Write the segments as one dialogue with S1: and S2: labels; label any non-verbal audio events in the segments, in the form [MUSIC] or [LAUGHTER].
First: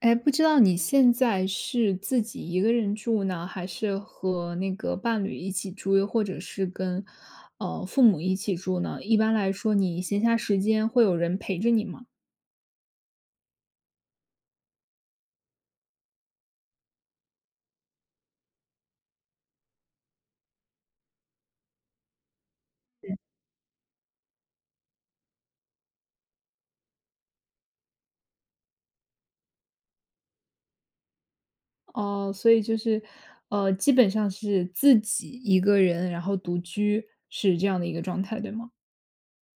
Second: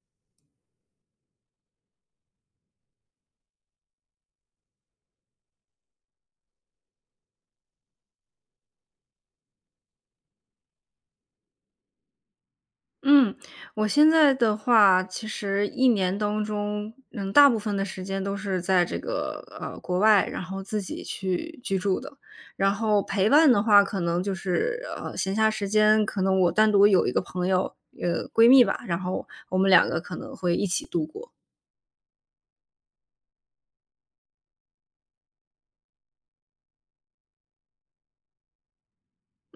S1: 哎，不知道你现在是自己一个人住呢，还是和那个伴侣一起住，又或者是跟父母一起住呢？一般来说，你闲暇时间会有人陪着你吗？
S2: 嗯，我现在的话，其实一年当中，大部分的时间都是在这个国外，然后自己去居住的。然后陪伴的话，可能就是闲暇时间，可能我单独有一个朋友，闺蜜吧，然后我们两个可能会一起度过。
S1: 哦，所以就是基本上是自己一个人，然后独居是这样的一个状态，对吗？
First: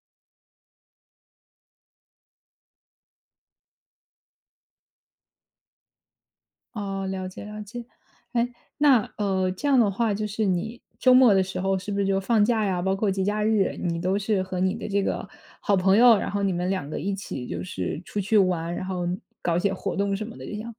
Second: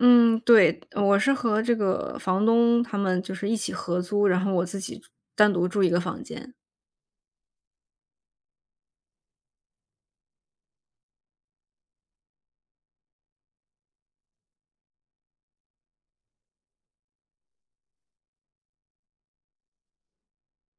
S2: 嗯，对，我是和这个房东他们就是一起合租，然后我自己单独住一个房间。
S1: 哦，了解了解。哎，那这样的话，就是你周末的时候，是不是就放假呀，包括节假日，你都是和你的这个好朋友，然后你们两个一起就是出去玩，然后搞一些活动什么的，这样。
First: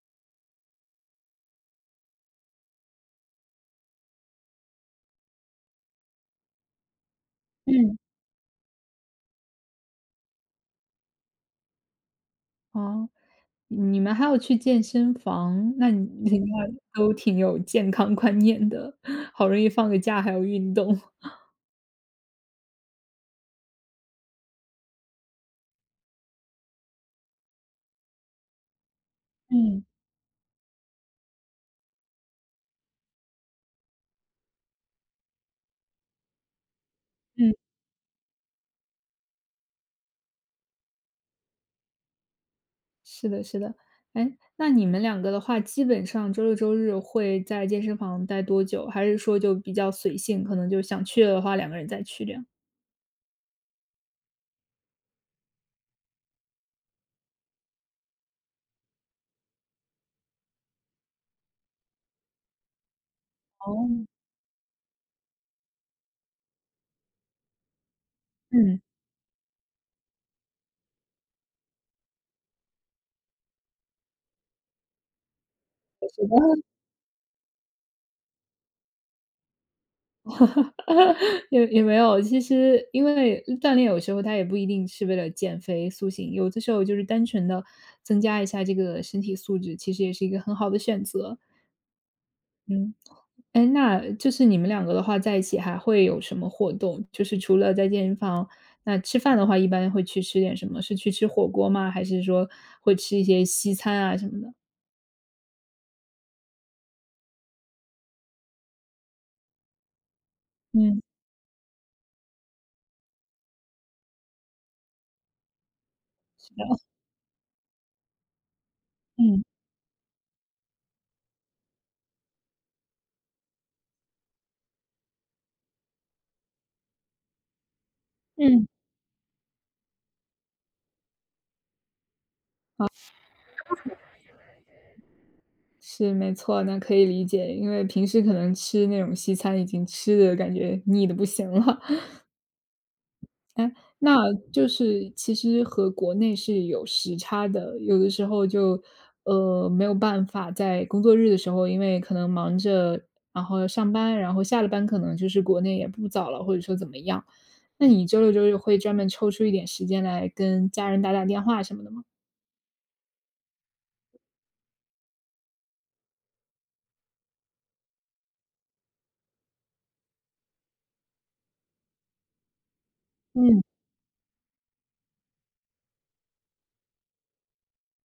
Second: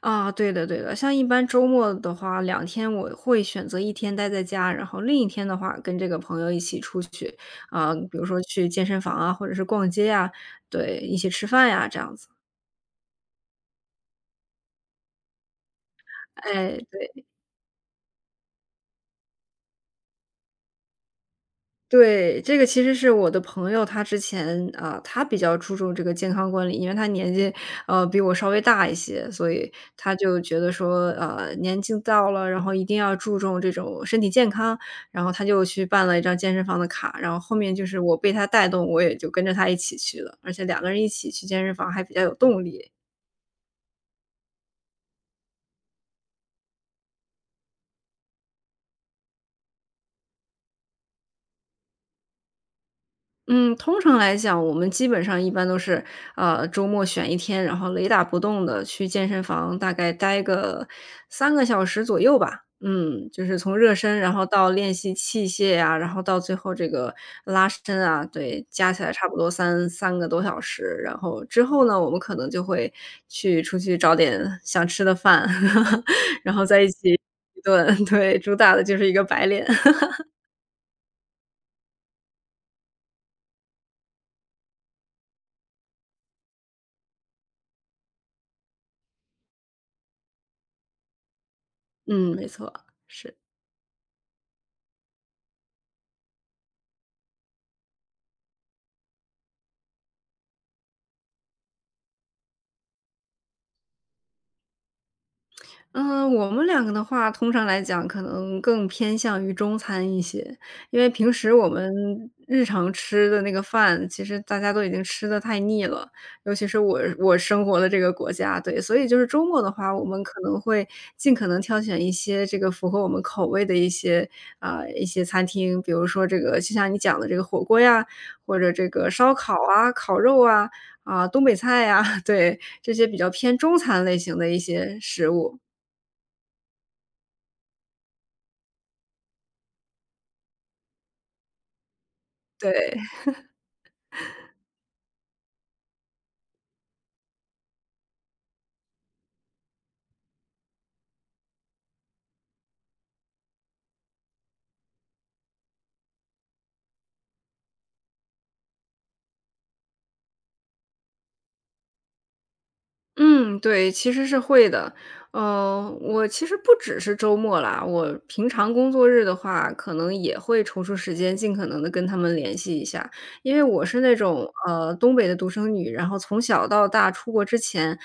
S2: 啊，对的对的，像一般周末的话两天我会选择一天待在家，然后另一天的话跟这个朋友一起出去，啊，
S1: 嗯。
S2: 比如说去健身房啊，或者是逛街呀，对，一起吃饭呀，这样子。
S1: 哦，你们还要去健身房，那你那
S2: 哎，
S1: 都
S2: 对。
S1: 挺有健康观念的，[LAUGHS] 好容易放个假还要运动。[LAUGHS]
S2: 对，这个其实是我的朋友，他之前啊，他比较注重这个健康管理，因为他年纪比我稍微大一些，所以
S1: 嗯
S2: 他就觉得说，年纪到了，然后一定要注重这种身体健康，然后他就去办了一张健身房的卡，然后
S1: 嗯。
S2: 后面就是我被他带动，我也就跟着他一起去了，而且两个人一起去健身房还比较有动力。
S1: 是的，是的。哎，那你们两个的话，基本上周六周日会在健身房待多久？还是说就比较随性，可能就想去的话，两个人再去这样？
S2: 嗯，通常来讲，我们基本上一般都是，周末选一天，然后雷打不动的去健身房，大概待个3个小时左右吧。嗯，就是从热
S1: 哦。
S2: 身，然后到练习器械呀，然后到最后这个拉伸啊，对，
S1: 嗯，
S2: 加起来差不多三个多小时。然后之后呢，我们可能就会去出去找点想吃的饭，[LAUGHS] 然后在一起一顿，[LAUGHS] 对，主打的就是一个白脸。
S1: [LAUGHS] 也没有。其实因为锻炼有时候它也不一定是为了减肥塑形，有的时候就是单纯的增加一下这个身体素质，其实也是一个很好的选择，
S2: [LAUGHS] 嗯，没错，
S1: 嗯。
S2: 是。
S1: 哎，那就是你们两个的话，在一起还会有什么活动？就是除了在健身房，那吃饭的话，一般会去吃点什么？是去吃火锅吗？还是说会吃一些西餐啊什么的？
S2: 嗯，我们两个的话，通常来讲可能更偏向于中餐一些，因
S1: 嗯，
S2: 为平时我们日常吃的那个饭，其实大家都已经吃的太腻了，
S1: 是
S2: 尤
S1: 的，
S2: 其是我生活的这个国家，对，所以就是
S1: 嗯
S2: 周末的话，我们可能会尽可能挑选一些这个符合我们口味的一些啊、一些餐厅，比如说这个就像你讲的这个火锅呀，或
S1: 嗯。
S2: 者这个烧烤啊、烤肉啊、啊、东北菜呀，[LAUGHS] 对，这些比较偏中餐类型的一些食物。
S1: 是，没错，那可以理解，因为平时可能吃那种西餐已经吃的感觉腻的不行了，
S2: 对，
S1: 那就是其实和国内是有时差的，有的时候就，没有办法在工作日的时候，因为可能忙着，然后上班，然后下了班可能就是国内也不早了，或者说怎么样。那你周六周日会专门抽出一点时间来跟家人打打电话什么的吗？
S2: 嗯，对，其实是会的。嗯，我其实不只是周末啦，我平常工作日的话，可能也会抽出时间尽可能的跟他们联系一下。因
S1: 嗯，
S2: 为我是那种，东北的独生女，然后从小到大出国之前，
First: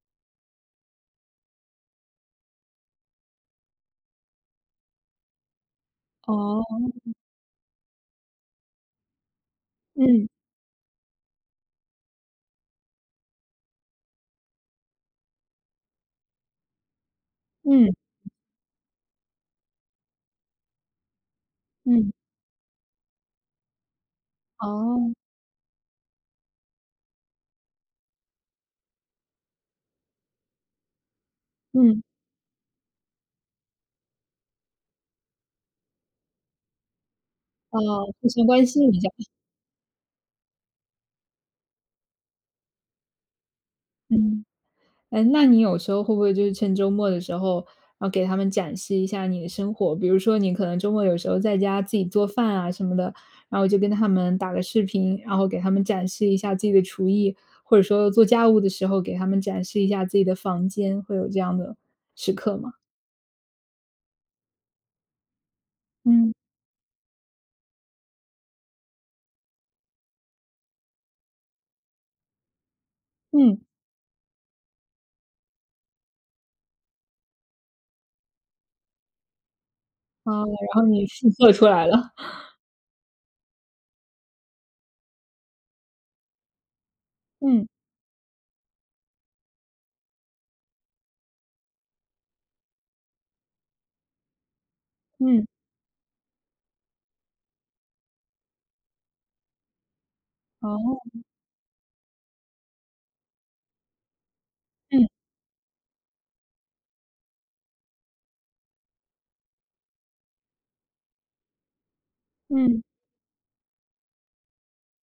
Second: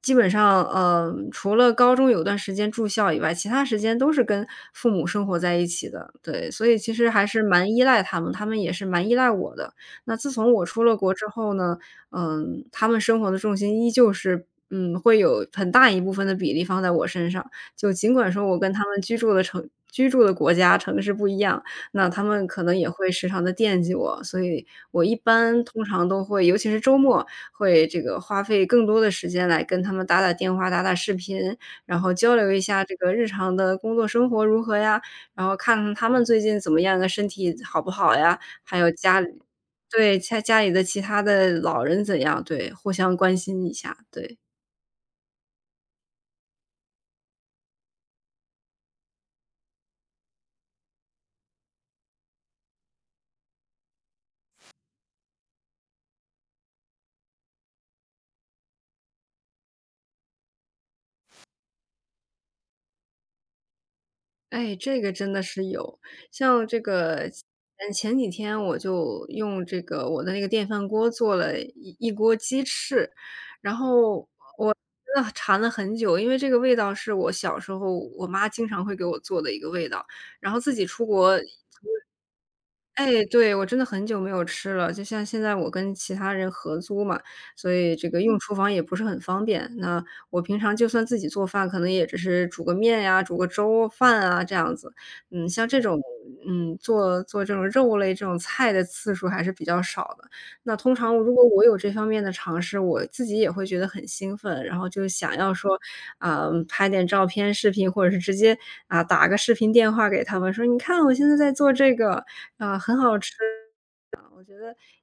S2: 基本上，除了高中有段时间住校以外，其他时间都是跟父母生活在一起的。对，
S1: 哦，
S2: 所以其实还是蛮依赖他们，他们也是蛮依赖我的。那
S1: 嗯，
S2: 自从我出了国之后呢，他们生活的重心依旧是会有很大一部分的比例放在我身上。就
S1: 嗯，
S2: 尽管说我跟他们居住的国家、城市不一样，那
S1: 嗯，
S2: 他们可能也会时常的惦记我，所以我
S1: 哦，
S2: 一般通常都会尤其是周末，会这个花费更多的时间来跟他们打打电话、打打视频，然
S1: 嗯，
S2: 后交流一下这个日常的工作生活如何呀，然后看看他们最近怎么样啊，身体
S1: 哦，
S2: 好不好
S1: 互
S2: 呀，
S1: 相关
S2: 还有
S1: 心一下，
S2: 家里对，家里的其他的老人怎样，对，互相关心一下，对。
S1: 嗯。哎，那你有时候会不会就是趁周末的时候，然后给他们展示一下你的生活？比如说你可能周末有时候在家自己做饭啊什么的，然后就跟他们打个视频，然后给他们展示一下自己的厨艺，或者说做家务的时候给他们展示一下自己的房间，会有这样的时刻吗？
S2: 哎，这个真的是有，
S1: 嗯，
S2: 像这个前几天我就用这个我的那个电饭锅做了一锅鸡翅，
S1: 嗯，
S2: 然后真的馋了很久，因为这个味道是我小时候我妈经常会给我做的一个味道，
S1: 哦，
S2: 然后
S1: 然
S2: 自
S1: 后
S2: 己出
S1: 你复
S2: 国。
S1: 刻出来了。[LAUGHS]
S2: 哎，对，我真的很久没有吃了，就像现在我跟其他人合租嘛，
S1: 嗯，
S2: 所以这个用厨房也不是很方便。那我平常就算自己做饭，可能也只是煮个面呀、煮个粥饭啊这样子。
S1: 嗯，
S2: 嗯，像这种做做这种肉类这种菜的次数还是比较少的。那通
S1: 哦，
S2: 常如果我有这方面的尝试，我自己也会觉得很兴奋，然后就
S1: 嗯，
S2: 想要说，啊，拍点照片、视频，或者是直接，啊，打个视频电话给他们，说："你看我现在在做这个，啊，
S1: 嗯。
S2: 很好吃。"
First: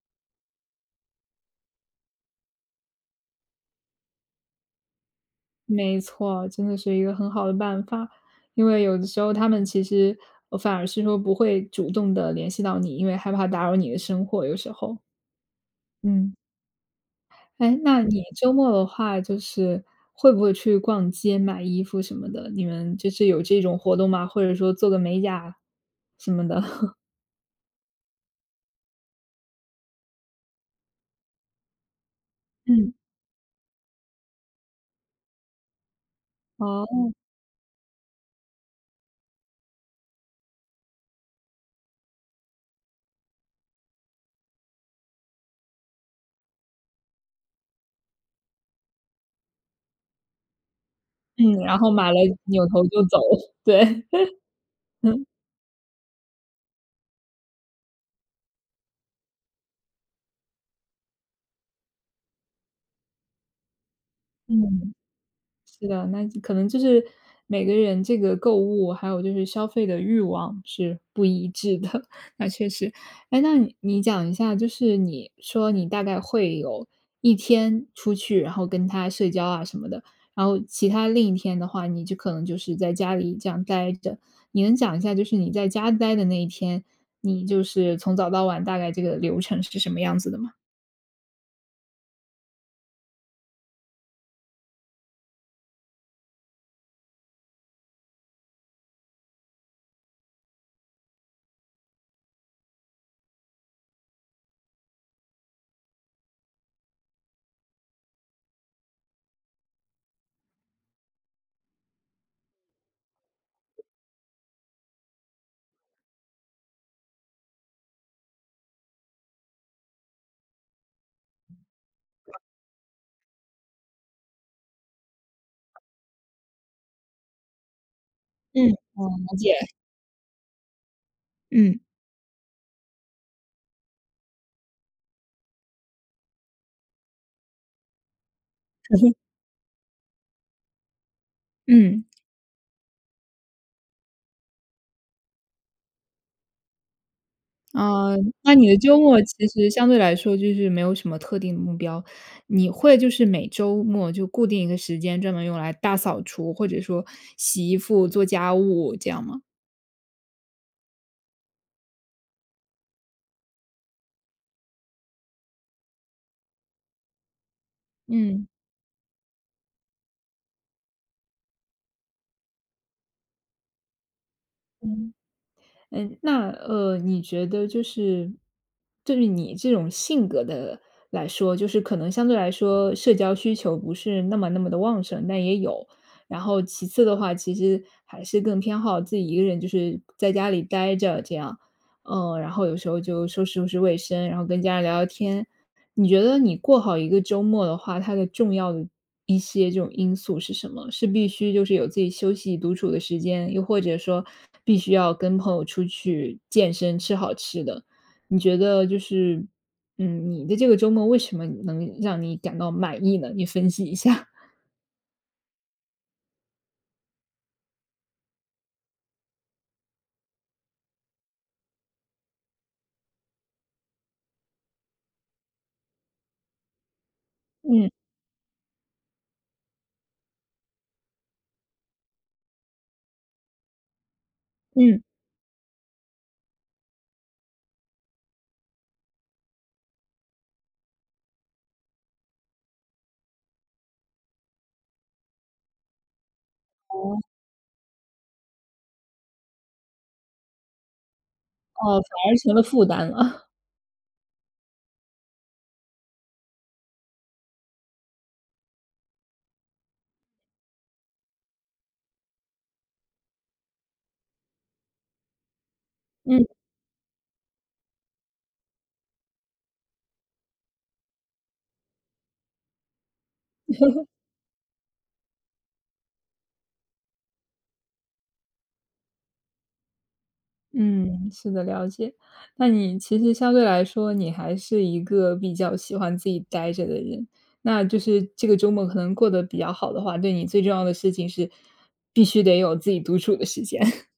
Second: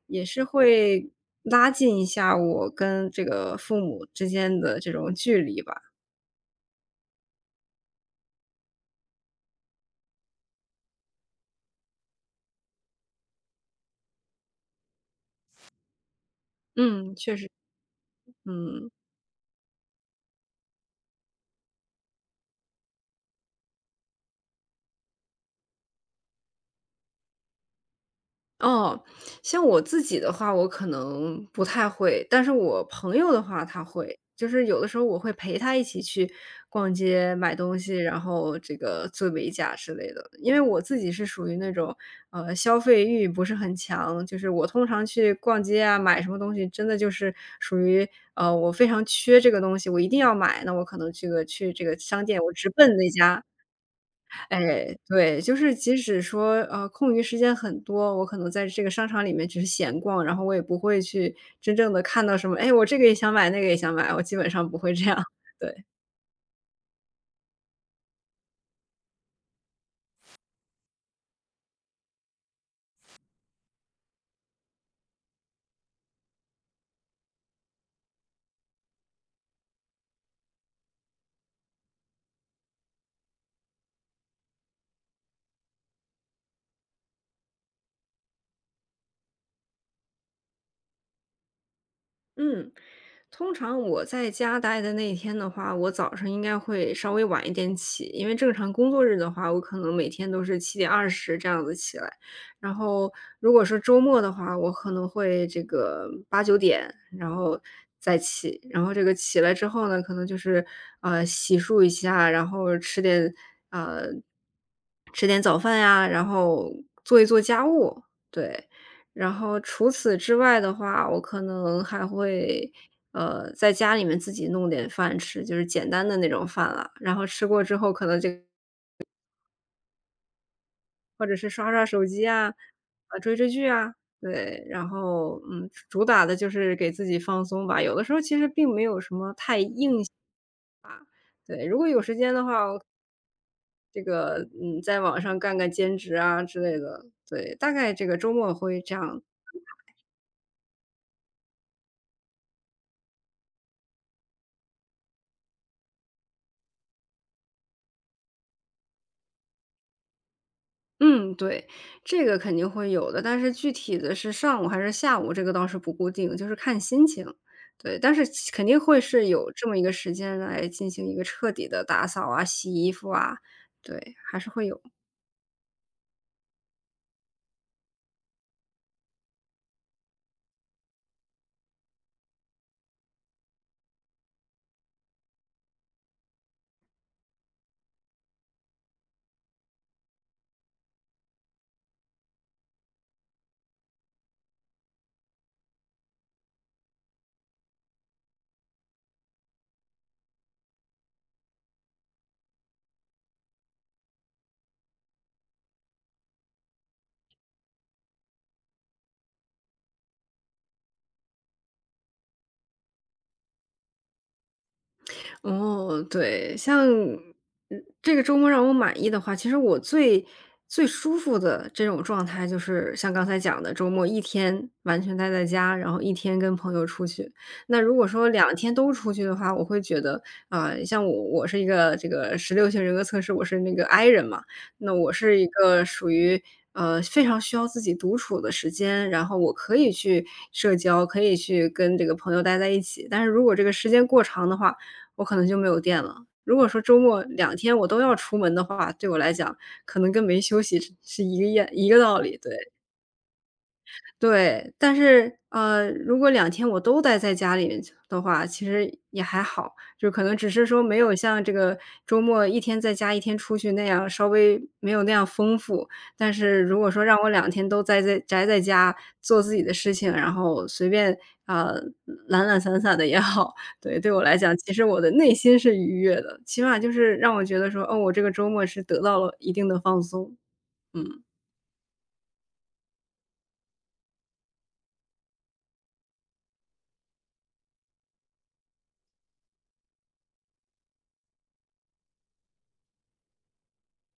S2: 也是会拉近一下我跟这个父母之间的这种距离吧。
S1: 没错，真的是一个很好的办法。因为有的时候他们其实，反而是说不会主动的联系到你，因为害怕打扰你的生活，有时候。嗯，
S2: 嗯，确实，
S1: 哎，那你周末的
S2: 嗯。
S1: 话，就是会不会去逛街买衣服什么的？你们就是有这种活动吗？或者说做个美甲什么的？[LAUGHS]
S2: 哦，像我自己的话，我可能不太会，但是我
S1: 嗯。
S2: 朋友的话他会。就是有的时候我会陪他一起去逛
S1: 哦，
S2: 街、买东西，然后这个做美甲之类的。因为我自己是属于那种，消费欲不是很强，就是我通常去逛街啊，买什么东西，真的就是属于，我非常缺这个东西，我一定要买，那我可能这个
S1: 嗯，
S2: 去
S1: 然
S2: 这
S1: 后
S2: 个
S1: 买了
S2: 商店，我
S1: 扭
S2: 直
S1: 头
S2: 奔
S1: 就
S2: 那
S1: 走，
S2: 家。
S1: [LAUGHS] 对，
S2: 哎，
S1: [LAUGHS] 嗯。
S2: 对，就是即使说，空余时间很多，我可能在这个商场里面只是闲逛，然后我也不会去真正的看到什么，哎，我这个也想买，那个也想买，我基本上不
S1: 嗯。
S2: 会这样，[LAUGHS] 对。
S1: 是的，那可能就是每个人这个购物，还有就是消费的欲望是不一致的，[LAUGHS] 那确实。哎，那你讲一下，就是你说你大概会有一天出去，然后跟他社交啊什么的，然后其他另一天的话，你就可能就是在家里这样待着。你能讲一下，就是你在家待的那一天，你就是从早到晚大概这个流程是什么样子的吗？
S2: 嗯，通常我在家待的那一天的话，我早上应该会稍微晚一点起，因为正常工作日的话，我可能每天都是7:20这样子起来。然后如果说周末的话，我可能会这个八九点，然后再起。然后这个起来之后呢，可能就是洗漱一下，然后呃吃点早饭呀，然后做一做家务，对。然后除此之外的话，我可能还会，在家里面自己弄点饭吃，就是简单的那种饭了。然后吃过之后，可能就
S1: 嗯。了解，
S2: 或者是刷
S1: 嗯
S2: 刷手机啊，啊，追追剧啊，对。然后，主打的就是给自己放松吧。有的时候其实并没有什么太硬性，对，如果有
S1: 嗯。
S2: 时间的话，这个，在网上干干兼职啊之类的，对，大概这
S1: 啊，
S2: 个周末
S1: 那你的
S2: 会这
S1: 周
S2: 样。
S1: 末其实相对来说就是没有什么特定的目标，你会就是每周末就固定一个时间专门用来大扫除，或者说洗衣服、做家务这样吗？
S2: 嗯，对，这个肯定会有的，但是具体的是上午还是下午，这个倒是不固定，就是看心情。对，但是
S1: 嗯。
S2: 肯定会是有这么一个时间来进行一个彻底的打扫啊、洗衣服啊，对，还是会有。
S1: 嗯，那你觉得就是对于你这种性格的来说，就是可能相对来说社交需求不是那么的旺盛，但也有。然后其次的话，其实还是更偏好自己一个人，就是在家里待着这样。嗯，然后有时候就收拾收拾卫生，然后跟家人聊聊天，你觉得你过好一个周末的话，它的重要的一些这种因素是什么？是必须就是有自己休息独处的时间，又或者说必须要跟朋友出去健身、吃好吃的？你觉得就是，嗯，你的这个周末为什么能让你感到满意呢？你分析一下。[LAUGHS]
S2: 哦，对，像这个周末让我满意的话，其实我最最舒服的这种状态，就是像刚才讲的，周末一天完全待在家，然后一天跟朋友出去。那
S1: 嗯
S2: 如果说两天都出去的话，我会觉得，啊、像我是一个这个16型人格测试，我是那个 I 人嘛，那
S1: 嗯，
S2: 我是一个属于。非常需要自己独处的时间，然后我可以去社交，可以去跟这个朋友待在一起。但是如果这个时间过长的话，我可能就没有电了。如果说周末两天我都要出门的话，对我来讲，可能跟没休息是一个样一个
S1: 哦，
S2: 道
S1: 反而
S2: 理，
S1: 成了
S2: 对。
S1: 负担了。
S2: 对，但是，如果两天我都待在家里的话，其实也还好，就可能只是说没有像这个周末一天在家一天出去那样稍微没有那样丰富。
S1: [LAUGHS]
S2: 但
S1: 嗯。
S2: 是如果说让我两天都宅在家做自己的事情，然后随便，啊懒懒散散的也好。对，对我来讲，其实我的内心是愉悦的，起码就是让我觉得说，哦，我这个周末是得到了一定的放松，嗯。
S1: 嗯，是的，了解。那你其实相对来说，你还是一个比较喜欢自己待着的人。那就是这个周末可能过得比较好的话，对你最重要的事情是，必须得有自己独处的时间。[LAUGHS]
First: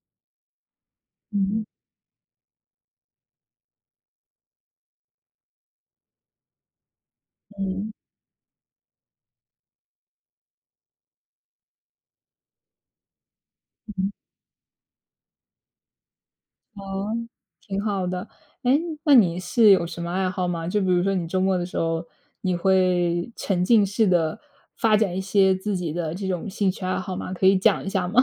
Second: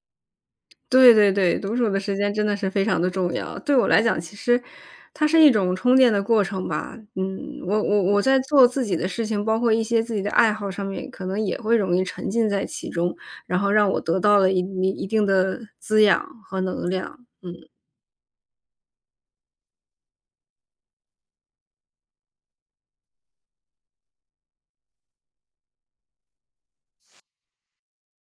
S2: 对对对，
S1: 嗯
S2: 独处的时间真的是非常的重要。对我来讲，其实它是一种充电的过程吧。嗯，我
S1: 嗯，
S2: 我我在做自己的事情，包括一些自己的爱好上面，可能也会容易沉浸在其中，然后让我
S1: 嗯。
S2: 得到了一定的滋养和能
S1: 哦，
S2: 量，嗯。
S1: 挺好的。哎，那你是有什么爱好吗？就比如说你周末的时候，你会沉浸式的发展一些自己的这种兴趣爱好吗？可以讲一下吗？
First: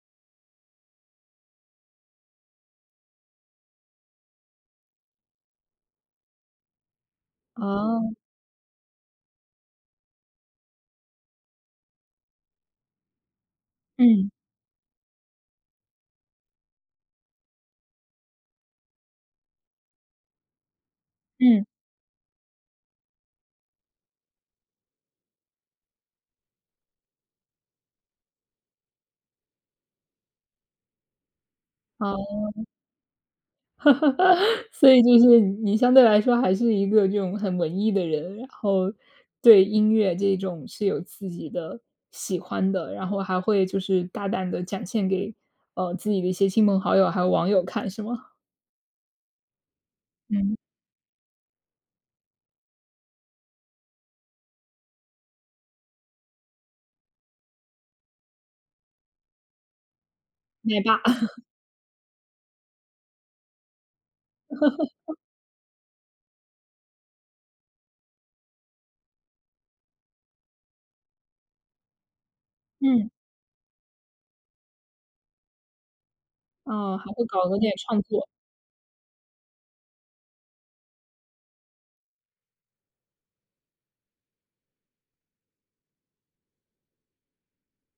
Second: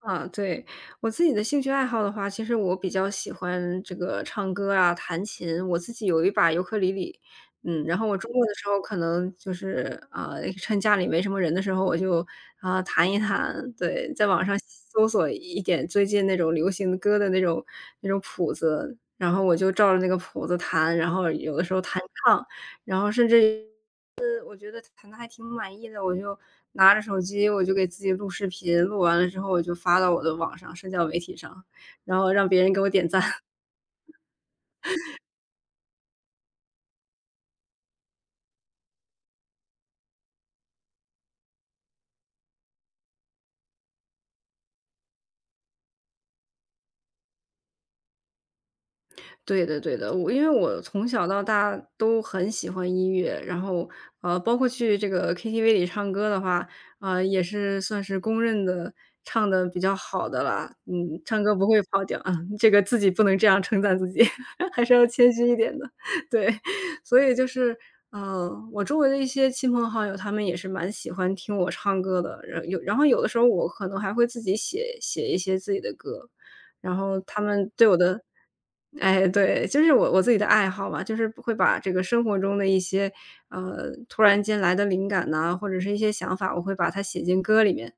S2: 对，我自己的兴趣爱好的话，其实我比较喜欢这个唱歌啊、弹琴。我自己有一把尤克里里。
S1: [LAUGHS]
S2: 嗯，然后
S1: 哦，
S2: 我周末的时候可能就是趁家里没什么人的时候，我就弹一弹。对，在
S1: 嗯，
S2: 网上搜索一点最近那种流行歌的那种谱子，然后我就照着那个谱子弹，然后有的
S1: 嗯，
S2: 时候弹唱，然后甚至我觉得谈的还挺满意的，我就拿着手机，我就给自己录视频，录完了之后我就发到我的网上社交媒体上，然后
S1: 好。
S2: 让别人给我点赞。
S1: [LAUGHS] 所以就是你相对来说还是一个这种很文艺的人，然后对音乐这种是有自己的喜欢的，然后还会就是大胆的展现给，自己的一些亲朋好友还有网友看是吗？
S2: 对的对的，我因为
S1: 嗯，
S2: 我从小到大都很喜欢音乐，然后，包括去这个 KTV 里唱歌的话，啊，也是算是公认的唱的比较好的啦。
S1: 奶爸，
S2: 嗯，
S1: [LAUGHS]
S2: 唱歌不会跑调啊，[LAUGHS] 这个自己不能这样称赞自己，[LAUGHS] 还是要谦虚一点的，[LAUGHS] 对。所以就是，嗯，我周围的一些亲朋好友，他们也是蛮喜欢听我唱歌的，然后有然后
S1: 嗯，
S2: 有的时候我可能还会自己写写一些自己的歌。然
S1: 哦，还
S2: 后
S1: 会
S2: 他
S1: 搞个
S2: 们
S1: 点
S2: 对我
S1: 创
S2: 的
S1: 作，
S2: 哎，对，就是我自己的爱好吧，就是会把这个生活中的一些，突然间来的灵感呐，或者是一些想法，我会把它写进歌里面，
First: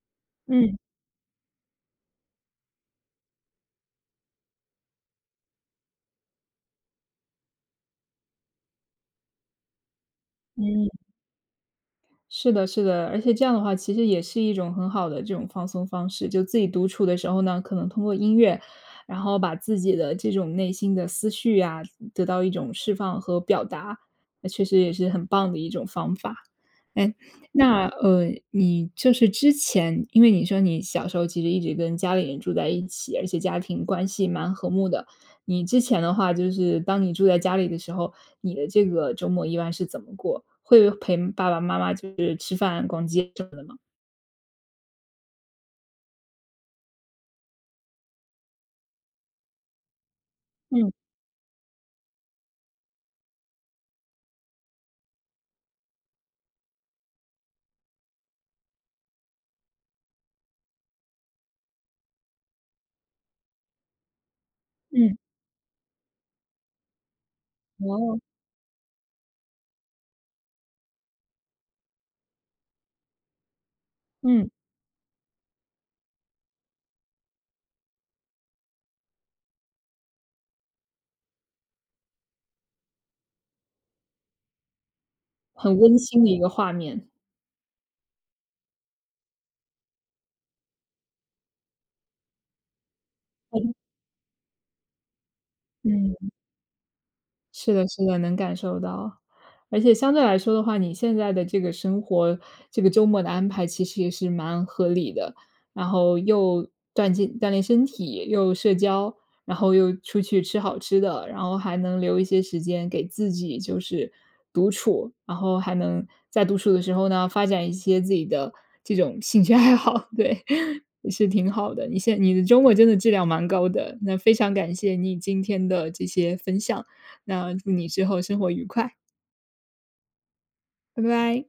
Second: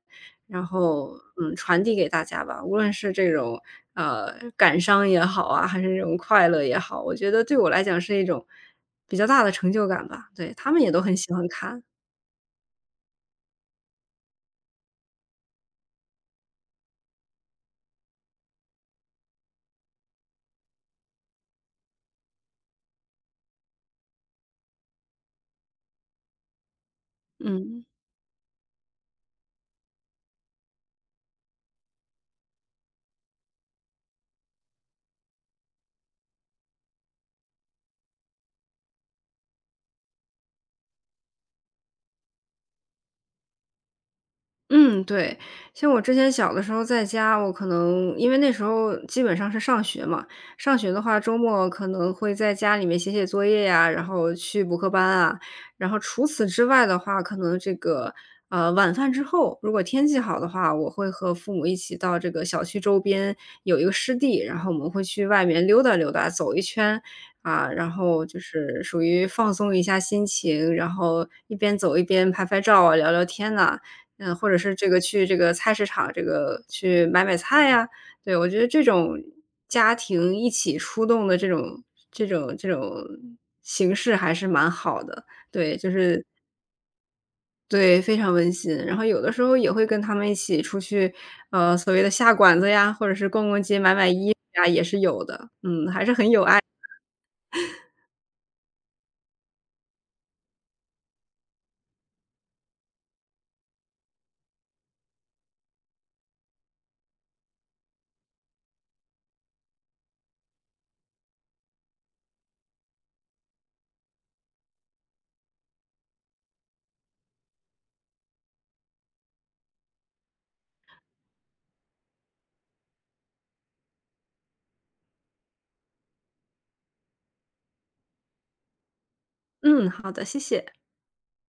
S2: 然
S1: 嗯，
S2: 后，嗯，传递给大家吧。无论是这种，感伤也好啊，还是这种快乐也好，我觉得对我来讲是一种比较大的成就感吧。对，他们也
S1: 嗯。
S2: 都很喜欢看，
S1: 是的，是的，而且这样的话，其实也是一种很好的这种放松方式。就自己独处的时候呢，可能通过音乐，然后把自己的这种内心的思绪啊，得到一种释放和表达，那确实也是很棒的一种方法。哎，
S2: 嗯。
S1: 那你就是之前，因为你说你小时候其实一直跟家里人住在一起，而且家庭关系蛮和睦的。你之前的话，就是当你住在家里的时候，你的这个周末一般是怎么过？会陪爸爸妈妈就是吃饭、逛街什么的？
S2: 嗯，对，像我之前小的时候在家，我可能因为那时候基本上是上学嘛。上学
S1: 嗯
S2: 的话，周末可能会在家里面写写作业呀，然后去补课班啊，然后除此之外的话，可能这个晚饭之后，如果天气好的话，我会和父母一起到这个小区周边有一个湿地，然后我们会
S1: 嗯，
S2: 去外面溜达溜达，走一圈啊，然
S1: 哦，
S2: 后就是属于放松一下心情，然后一边走一边拍拍照啊，聊聊天呐。嗯，或
S1: 嗯，
S2: 者是这个去这个菜市场，这个去买买菜呀。对，我觉得这种家庭一起出动的这种形式还是蛮好的。对，
S1: 很
S2: 就
S1: 温
S2: 是
S1: 馨的一个画面。
S2: 对，非常温馨。然后有的时候也会跟他们一起出去，所谓的下馆子呀，或者是逛逛
S1: 嗯
S2: 街、买买衣服呀，也是有的。嗯，还是很
S1: 嗯。
S2: 有爱。
S1: 是的，是的，能感受到。而且相对来说的话，你现在的这个生活，这个周末的安排其实也是蛮合理的。然后又锻进锻炼身体，又社交，然后又出去吃好吃的，然后还能留一些时间给自己，就是独处。然后还能在独处的时候呢，发展一些自己的这种兴趣爱好，对，[LAUGHS] 也是挺好的。你的周末真的质量蛮高的，那非常感谢你今天的这些分享。那祝你之后生活愉快，
S2: 嗯，好的，谢谢。
S1: 拜拜。